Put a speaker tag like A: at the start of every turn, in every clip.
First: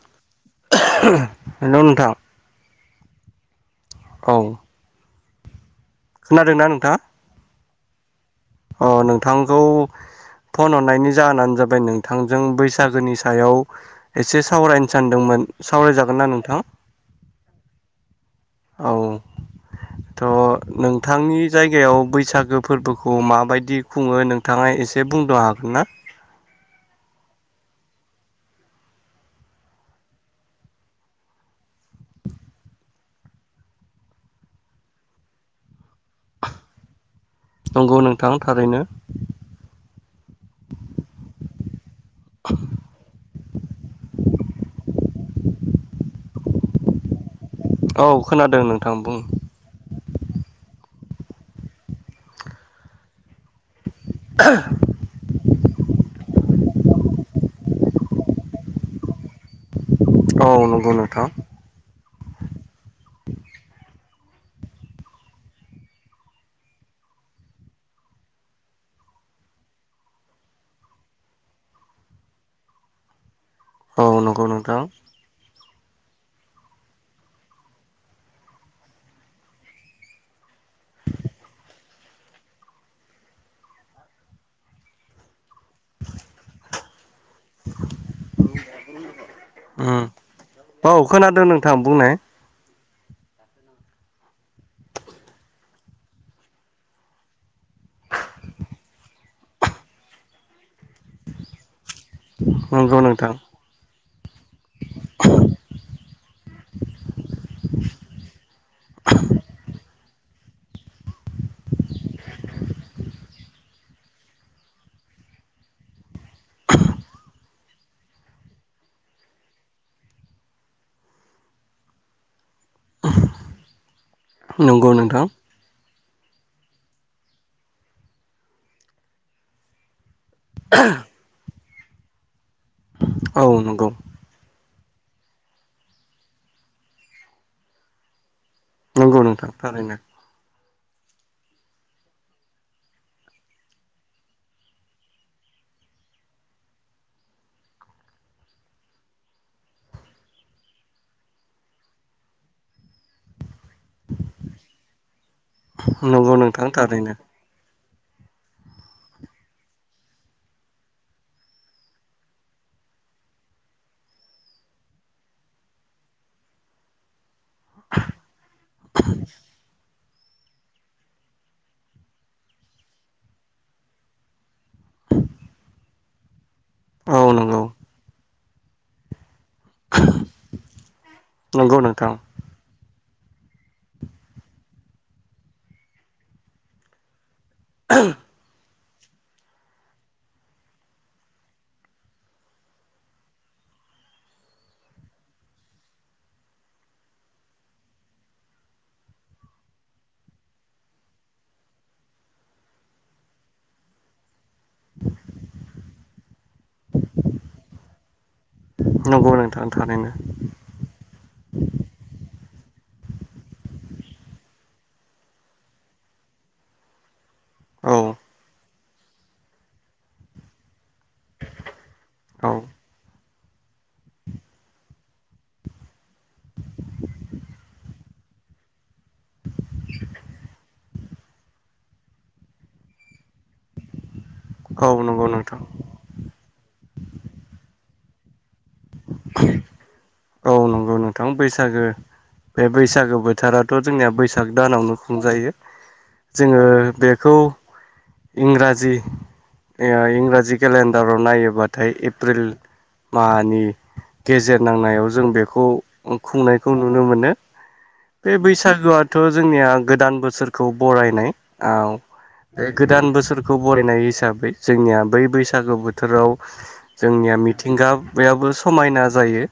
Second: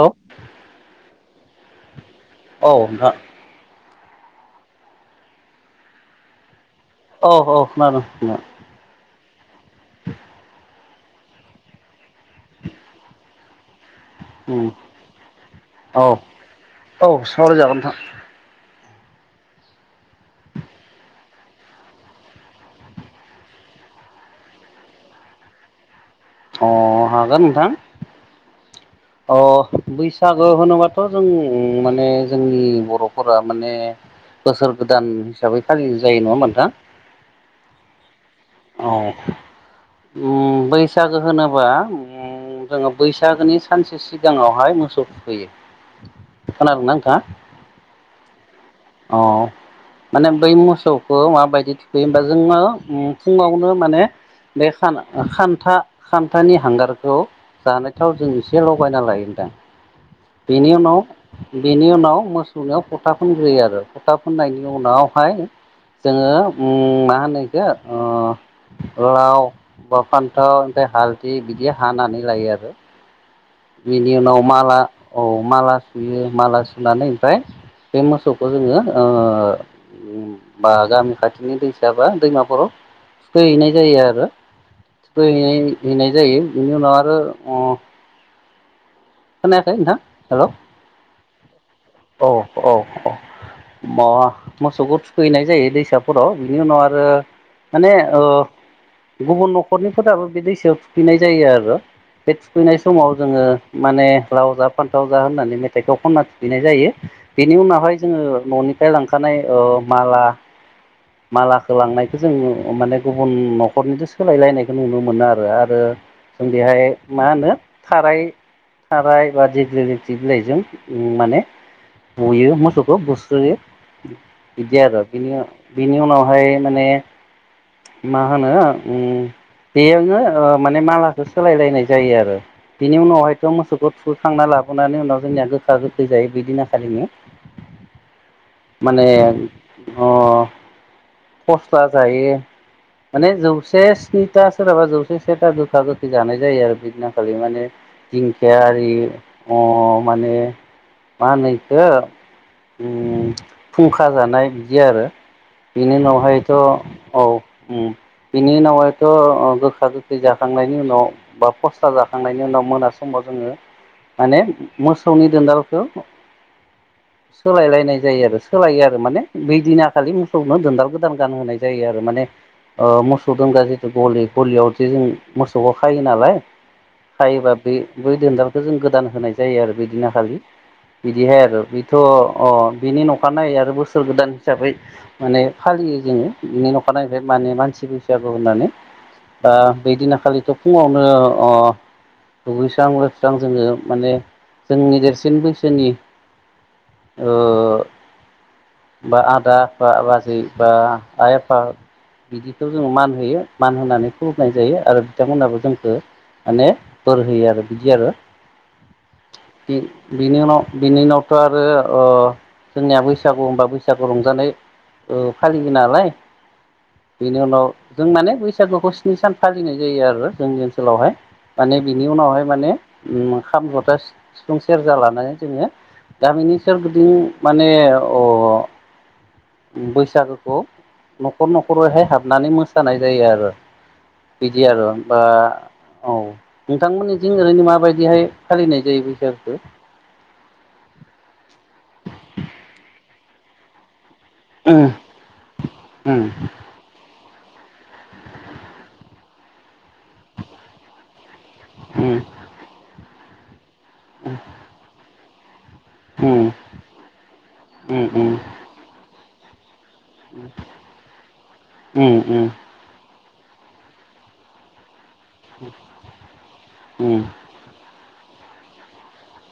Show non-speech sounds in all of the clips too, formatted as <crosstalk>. A: औ
B: हेलौ नोंथां।
A: आ
B: औ खोनादोंना? नों
A: औ औ खोनादों।
B: नायनिनि जाहोनानो जाबाय नोंथांजों बैसागोनि सायाव एसे सावरायनो सानदोंमोन
A: औ
B: सावरायजागोन ना नोंथाङा।
A: औ सावरायजागोन नोंथां
B: औ थ' नोंथांनि जायगायाव बैसागो फोरबोखौ माबायदि खुङो नोंथाङाय एसे बुंनो हागोन ना।
A: अ हागोन नोंथां। अ बैसागो होनोबाथ' जों माने जोंनि बर'फोरा माने बोसोर गोदान हिसाबै खालि जायो नङा होनबा नोंथां।
B: नंगौ नोंथां थारैनो
A: औ ओम बैसागो होनोबा ओम जोङो बैसागोनि सानसे सिगाङावहाय मोसौ फयो खोनादों ना नोंथां।
B: औ खोनादों नोंथां बुं।
A: माने बै मोसौखौ माबायदि थुखैयो होमबा जोङो फुङावनो माने बे खान्था खान्थानि हांगारखौ जानायथाव जों इस एसे लगायना लायोदांनि
B: औ
A: बेनि
B: नंगौ
A: उनाव
B: नोंथां
A: बेनि उनाव मोसौनायाव फथा फुनग्रोयो आरो फथा फोननायनि उनावहाय जोङो मा होनो इखौ लाव बा फान्थाव ओमफ्राय हालद बिदि हानानै लायो आरो
B: औ
A: बिनि उनाव
B: नंगौ
A: माला
B: नोंथां
A: औ माला बियो माला सुनानै ओमफ्राय बे मोसौखौ जोङो ओ बा गामि खाथिनि दैसा बा दैमाफोराव थुखैहैनाय जायो आरो। थुखैहैनाय हैनाय जायो बिनि उनाव आरो
B: <unintelligible>
A: खोनायाखै नोंथां
B: उम
A: हेलौ
B: औ खोनादों नोंथां बुंनाय
A: मा मोसौखौ थुखैनाय जायो दैसाफोराव बिनि उनाव आरो माने ओ गुबुन न'खरनिफोराबो बे दैसायाव थुखैनाय जायो आरो। बे थुखैनाय
B: नंगौ
A: समाव
B: नोंथां
A: जोंङो माने लाव जा फान्थाव जा होननानै मेथाइखौ खनना थुखैनाय जायो बिनि उनावहाय जोंङो न'निफ्राय लांखानाय माला मालाखौ लांनायखौ जोंङो माने गुबुन न'खरनिजों सोलायलायनायखौ नुनो मोनो आरो आरो जों बेहाय मा होनो थाराय थाराय बादि दिग्लिथि बिलाइजों माने बुयो मोसौखौ बुस्रोयो बिब्दि
B: नंगौ
A: आरो
B: नोंथां
A: बि नि उनावहाय माने मा होनो बेयावनो ओ माने मालाखौ सोलायलायनाय जायो आरो बिनि
B: औ
A: उनावहायथ
B: नंगौ
A: मोसौखौ थुखैखांना लाबो नानै उनाव जोंनिया गोखा गोखै जायो बिदिन खालिनो माने
B: नंगौ नोंथां थारैनो
A: अ खस्ला जायो माने जौसे स्निथा सोरहाबा जौसे सेथा गोखा गोखै जानाय जायो आरो बिदिनाखालि माने दिंखिया आरि अ माने मा होनो इखौ ओम फुंखा जानाय बिदि आरो बेनि
B: नंगौ
A: उनावहायथ
B: नोंथां थारैनो
A: औ ओम बिनि उनावहायथ गोखा गोखै जाखांनायनि उनाव बा पस्था जाखांनायनि उनाव मोनासि समाव जोंङो माने मोसौनि दोनदालखौ
B: <inaudible>
A: सोलायलायनाय जायो आरो सोलायो आरो माने बैदिना खालि मोसौनो दोनदाल गोदान गानहोनाय जायो आरो माने मोसौ दोनग्रा जिथु गलि गलियाव जों मोसौआव खायो नालाय
B: औ
A: खायोबा
B: नंगौ
A: बे बै दन्दालखौ जों गोदान होनाय जायो आरो बिदिना खालि बिदिहाय आरो
B: नंगौ
A: बेथ
B: नोंथां
A: बेनि न'खर अखानायनायै आरो बोसोर गोदान हिसाबै माने फालियो जोङो बिनि अखानायनायैफ्राय माने मानसि बैसागु होननानै दा बिदिना खालिथ फुंङावनो दुगैस्रां लोबस्रां जोंङो माने जोंनि देरसिन बैसोनि ओ बा आदा बा बाजै बा आइ आफा बिदिखौ जोङो मान होयो मान होनानै खु लुमनाय जायो आरो बिथांमोनाबो जोंखौ माने बोर होयो आरो बिदि आरो।
B: नंगौ नोंथां थारैनो
A: बिनि उनाव बिनि उनावथ आरो अ जोंनिया बैसागु होनबा बैसागु रंजानाय फालियो नालाय बेनि उनाव
B: औ
A: जों माने बैसागुखौ स्नि सान फालिनाय जायो आरो जोंनि ओनसोलावहाय माने बिनि उनावहाय
B: औ
A: माने ओम खाम जथा सिफुं सेरजा लानानै जोंङो गामिनि सोरगिदिं माने अ बैसागोखौ न'खर न'खरैहाय हाबनानै मोसानाय जायो आरो। बिदि आरो
B: औ
A: होम बा
B: नंगौ नोंथां
A: औ नोंथांमोननिथिं ओरैनो माबायदिहाय फालिनाय जायो बैसागुखौ
B: औ नंगौ नोंथां बैसागो बे बैसागो बोथोरावाथ जोंनिया बैसाग बैसाग दानावनो
A: उम
B: खुंजायो जोंङो बे खौ इंराजि इंराजि केलेन्डाराव नायो थाय
A: उम उम
B: एप्रिल माहानि
A: औ
B: गेजेर नांनायाव जों बेखौ। खुंनायखौ नुनो मोनो बे बैसागोआथ जोंनिया। गोदान बोसोरखौ बरायनाय औ बे गोदान बोसोर खौ बरायनाय हिसाबै जोंनिया बै बैसागो बोथोराव जोंनिया मिथिंगा। बेयाबबो समायना जायो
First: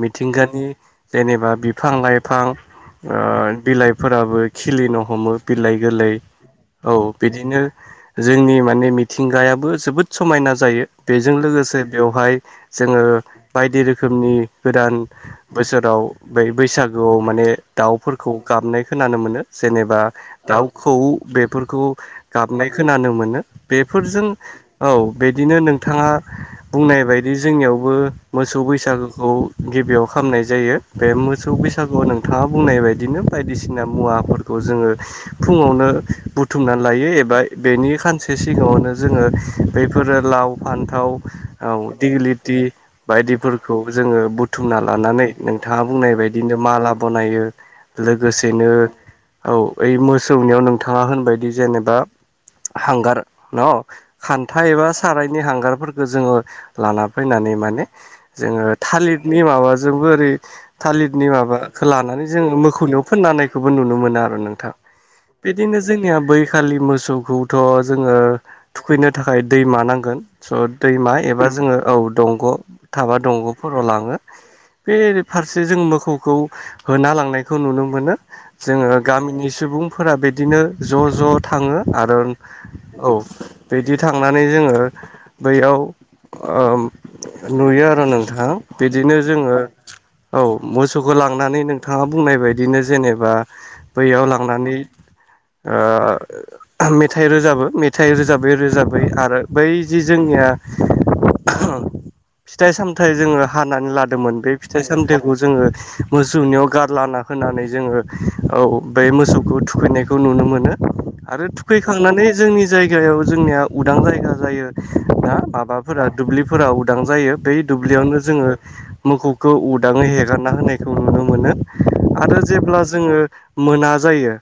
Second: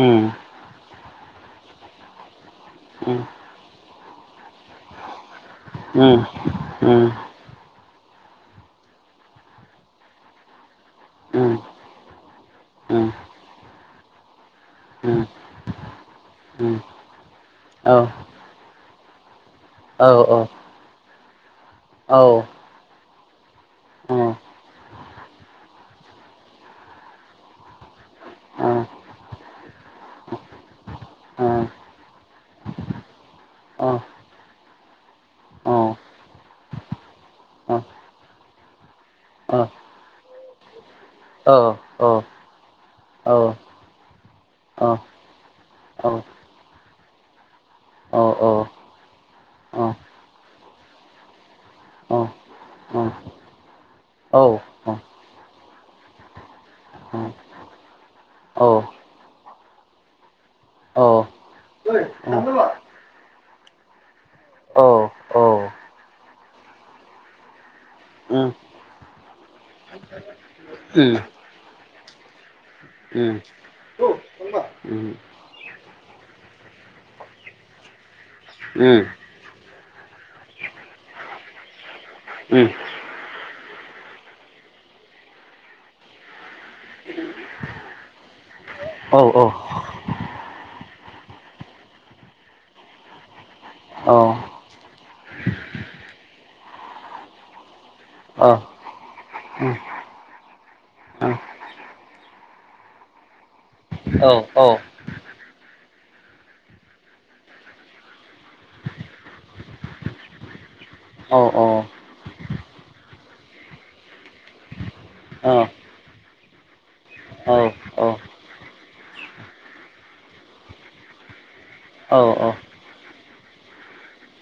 B: मिथिंगानि जेनेबा बिफां लाइफां। ओ-बिलाइफोराबो। खिलिनो हमो बिलाइ गोरलै औ बिदिनो। जोंनि माने मिथिंगायाबो जोबोद समायना जायो। बेजों लोगोसे बेवहाय जोङो बायदि रोखोमनि। गोदान बोसोराव बै बैसागोआव माने दाउफोरखौ गाबनाय खोनानो मोनो। जेनेबा दाउ खौवौ बेफोरखौ गाबनाय खोनानो मो- बेफोरजों औ बिदिनो नोंथाङा बुंनाय बायदि जोंनियावबो। मोसौ बैसागोखौ गिबियाव खामनाय जायो बे मोसौ बैसागुआव नोंथाङा बुंनाय बायदिनो। बायदिसिना मुवाफोरखौ जोङो। फुङावनो बुथुमना लायो एबा बेनि खानसे सिगाङावनो। जोङो बेफोरो लाव फान्थाव औ दिगिलिटि। बायदिफोरखौ जों। ओ-बुथुमना लानानै नोंथाङा बुंनाय बायदिनो माला बनायो लोगोसेनो। औ ओइ मोसौनियाव नोंथाङा होनबायदि जेनेबा। हांगार न खान्था एबा सारायनि हांगारफोरखौ जोङो लाना फैनानै माने। जोङो थालिरनि माबाजोंबो ओरै थालिरनि माबाखो लानानै जोङो मोखौ। नियाव फोनना होनायखौबो नुनो मोनो आरो नोंथां। बिदिनो जोंनिया बैखालि मोसौखौथ जोङो थुखैनो थाखाय दैमानांगोन। स दैमा एबा जोङो औ दंग थाबा दंगफोराव लाङो। बे फारसे जों मोखौखौ होना लांनायखौ नुनो मोनो जोङो गामिनि सु- बुंफोरा बिदिनो ज ज थाङो आरो औ बिदि थांनानै जोङ ङो बैयाव नुयो आरो नोंथां बिदिनो जोङो। औ मोसौखौ लांनानै नोंथाङा बुंनाय बायदिनो जेनेबा बैयाव लांनानै। ओ-मेथाइ रोजाबो मेथाइ
A: औ
B: रोजाबै
A: औ
B: रोजाबै आरो
A: औ
B: बै जि जोंनि। या फिथाइ सामथाइ जोङो हानानै लादोंमोन बे फिथाइ सामथाइ। खौ जोङो मोसौनियाव गारलाना होनानै जोङो औ बे मोसौखौ थुखैनायखौ। नुनो मोनो आरो थुखैखांनानै जोंनि जायगायाव जोंनिया उदां जायगा जायो। माबाफोरा दुब्लिफोरा उदां जायो। बै दुब्लियावनो जोङो मोखौखौ उदाङै हेगारना होनायखौ नुनो मोनो
A: औ
B: आरो। जेब्ला जोङो मोना जायो।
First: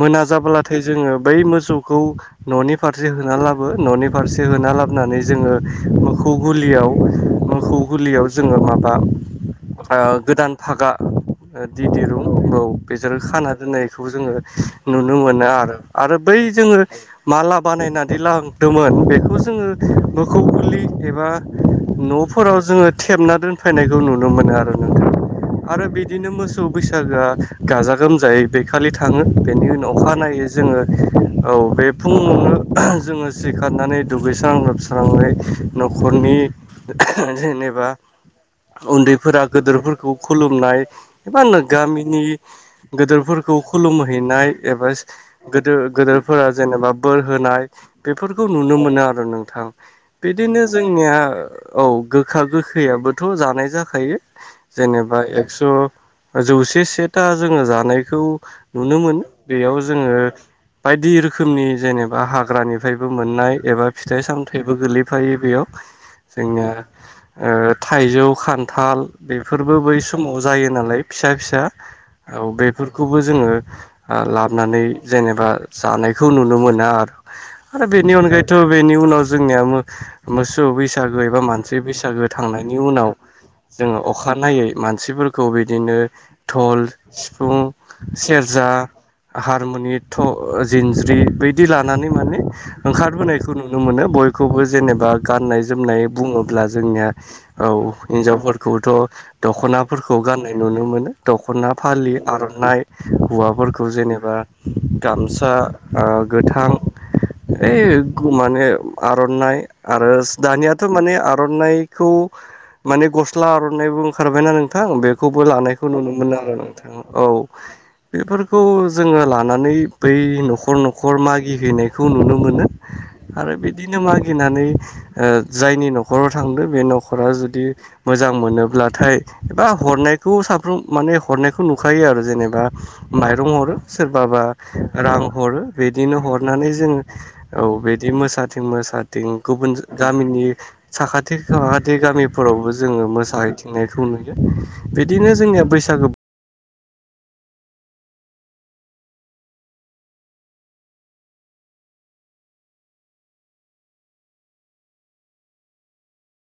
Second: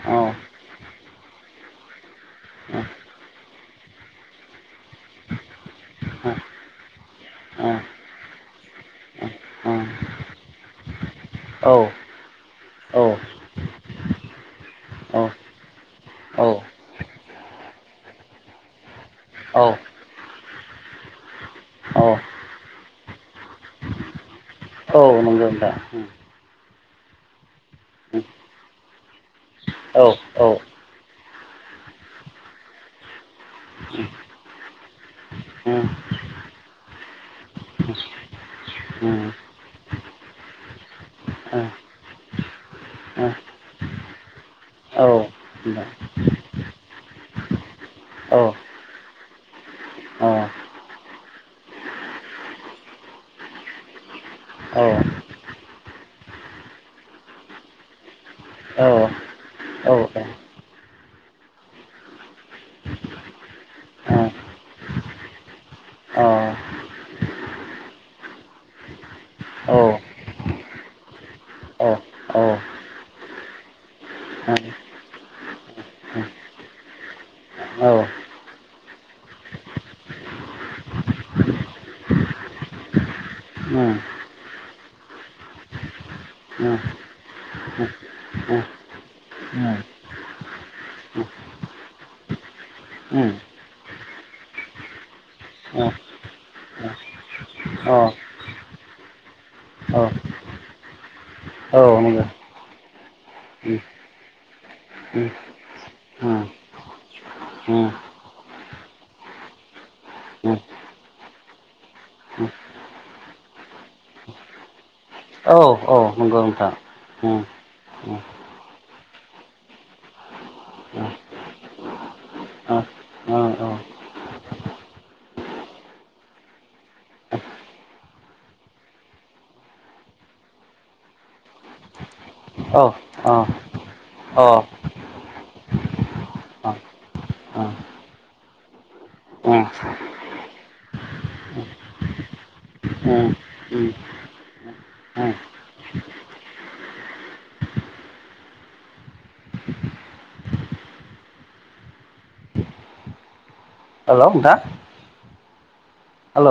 B: मोना जाबोलाथाय जोङो बै मोसौखौ ननि फारसे होना लाबो ननि फारसे होना। लाबोनानै जोङो मोखौ गलियाव मोखौ गलियाव जोङो माबा। ओ-गोदान पागा। दि दिरुं औ बिजों खाना दोननायखौ जोङो नुनो मोनो आरो आरो बै। जोङो माला बानायनानै लांदोंमोन बेखौ जोङो
A: औ
B: मोखौ गलि एबा।
A: औ
B: फोराव जोङो थेबना दोनफैनायखौ नुनो मोनो आरो नोंथां
A: नंगौ नोंथां
B: आरो बिदिनो मोसौ। बैसागोआ गाजा गोमजायै बे खालि थाङो बेनि उनाव
A: औ औ
B: अखानायै जोङो औ। बे फुङावनो जोङो सिखारनानै दुगैस्रां लोबस्रांयै
A: औ औ
B: नखरनि। जेनेबा उन्दैफोरा गोदोरफोरखौ खुलुमनाय एबा गामिनि गदोरफोर- खौ खुलुमहैनाय एबा
A: औ
B: गोदो गोदोरफोरा जेनेबा बोर होनाय बेफोरखौ नुनो मोनो आरो नोंथां बिदिनो जोंनिया औ गोखा गोखैयाबोथ' जानाय जाखायो जेनेबा एकस' जौसे सेथा जोङो जानायखौ नुनो मोनो बेयाव
A: औ
B: जोङो बायदि रोखोमनि जेनेबा हाग्रानिफ्रायबो मोननाय एबा फिथाइ सामथाइबो गोलैफायो बेयाव <inaudible> जोंनिया ओ थाइजौ खान्थाल बेफोरबो बै समाव जायो नालाय फि सा फिसा औ बेफोरखौबो जोङो ओ लाबोनानै जेनेबा जानायखौ नुनो मोना आरो आरो बेनि अनगायैथ' बेनि उनाव जोंनिया मो मोसौ बैसा बशसागो एबा मोनसे बैसागो थांनायनि उनाव जोङो अखानायनायै मानसिफोरखौ बिदिनो दल सिफुं सेरज जा हारमुनि थ' जिनज्रि बायदि लानानै माने ओंखारबोनायखौ नुनो मोनो बयखौबो जेनेबा गाननाय
A: औ
B: जोमनाय बुङोब्ला जोंनिया औ हिनजावफोरखौथ'
A: औ
B: दख'नाफोरखौ गाननाय नु नो मोनो दख'ना
A: औ नंगौ
B: फालि
A: उम
B: आर'नाइ हौवाफोरखौ जेनेबा गामसा ओ गोथां
A: उम
B: यै माने आर'नाइ आरोस
A: उम
B: दानियाथ' माने आर'नाइखौ
A: उम
B: माने गस्ला आर'नाइबो ओंखारबायना नोंथां बे खौबो
A: औ
B: लानायखौ
A: औ
B: नुनो मोनो
A: नंगौ नोंथां
B: नोंथा
A: उम
B: औ
A: उम
B: बेफोरखौ जोङो लानानै बै न'खर न'खर मागिहैनायखौ नुनो मोनो।
A: उम ओ
B: आरो
A: ओ
B: बिदिनो मागिनानै ओ जायनि न'खराव थांदों बे न'खरा जुदि मोजां मोनोब्लाथाय एबा हरनाय खौ साफ्रोम माने हरनायखौ नुखायो आरो जेनेबा माइरं
A: औ
B: हरो सोरबाबा
A: औ अ
B: रां हरो बिदिनो हरनानै
A: अ
B: जोङो औ
A: अ
B: बिदि मोसाथिं मोसाथिं
A: उम
B: गुबुन
A: उम
B: गामिनि साखाथि फाखाथि गामिफोरावबो जोङो
A: उम उम
B: मोसाहैथिंनायखौ नुयो। बिदिनो जोंनिया बैसागो
A: हेलौ नोंथां हेल'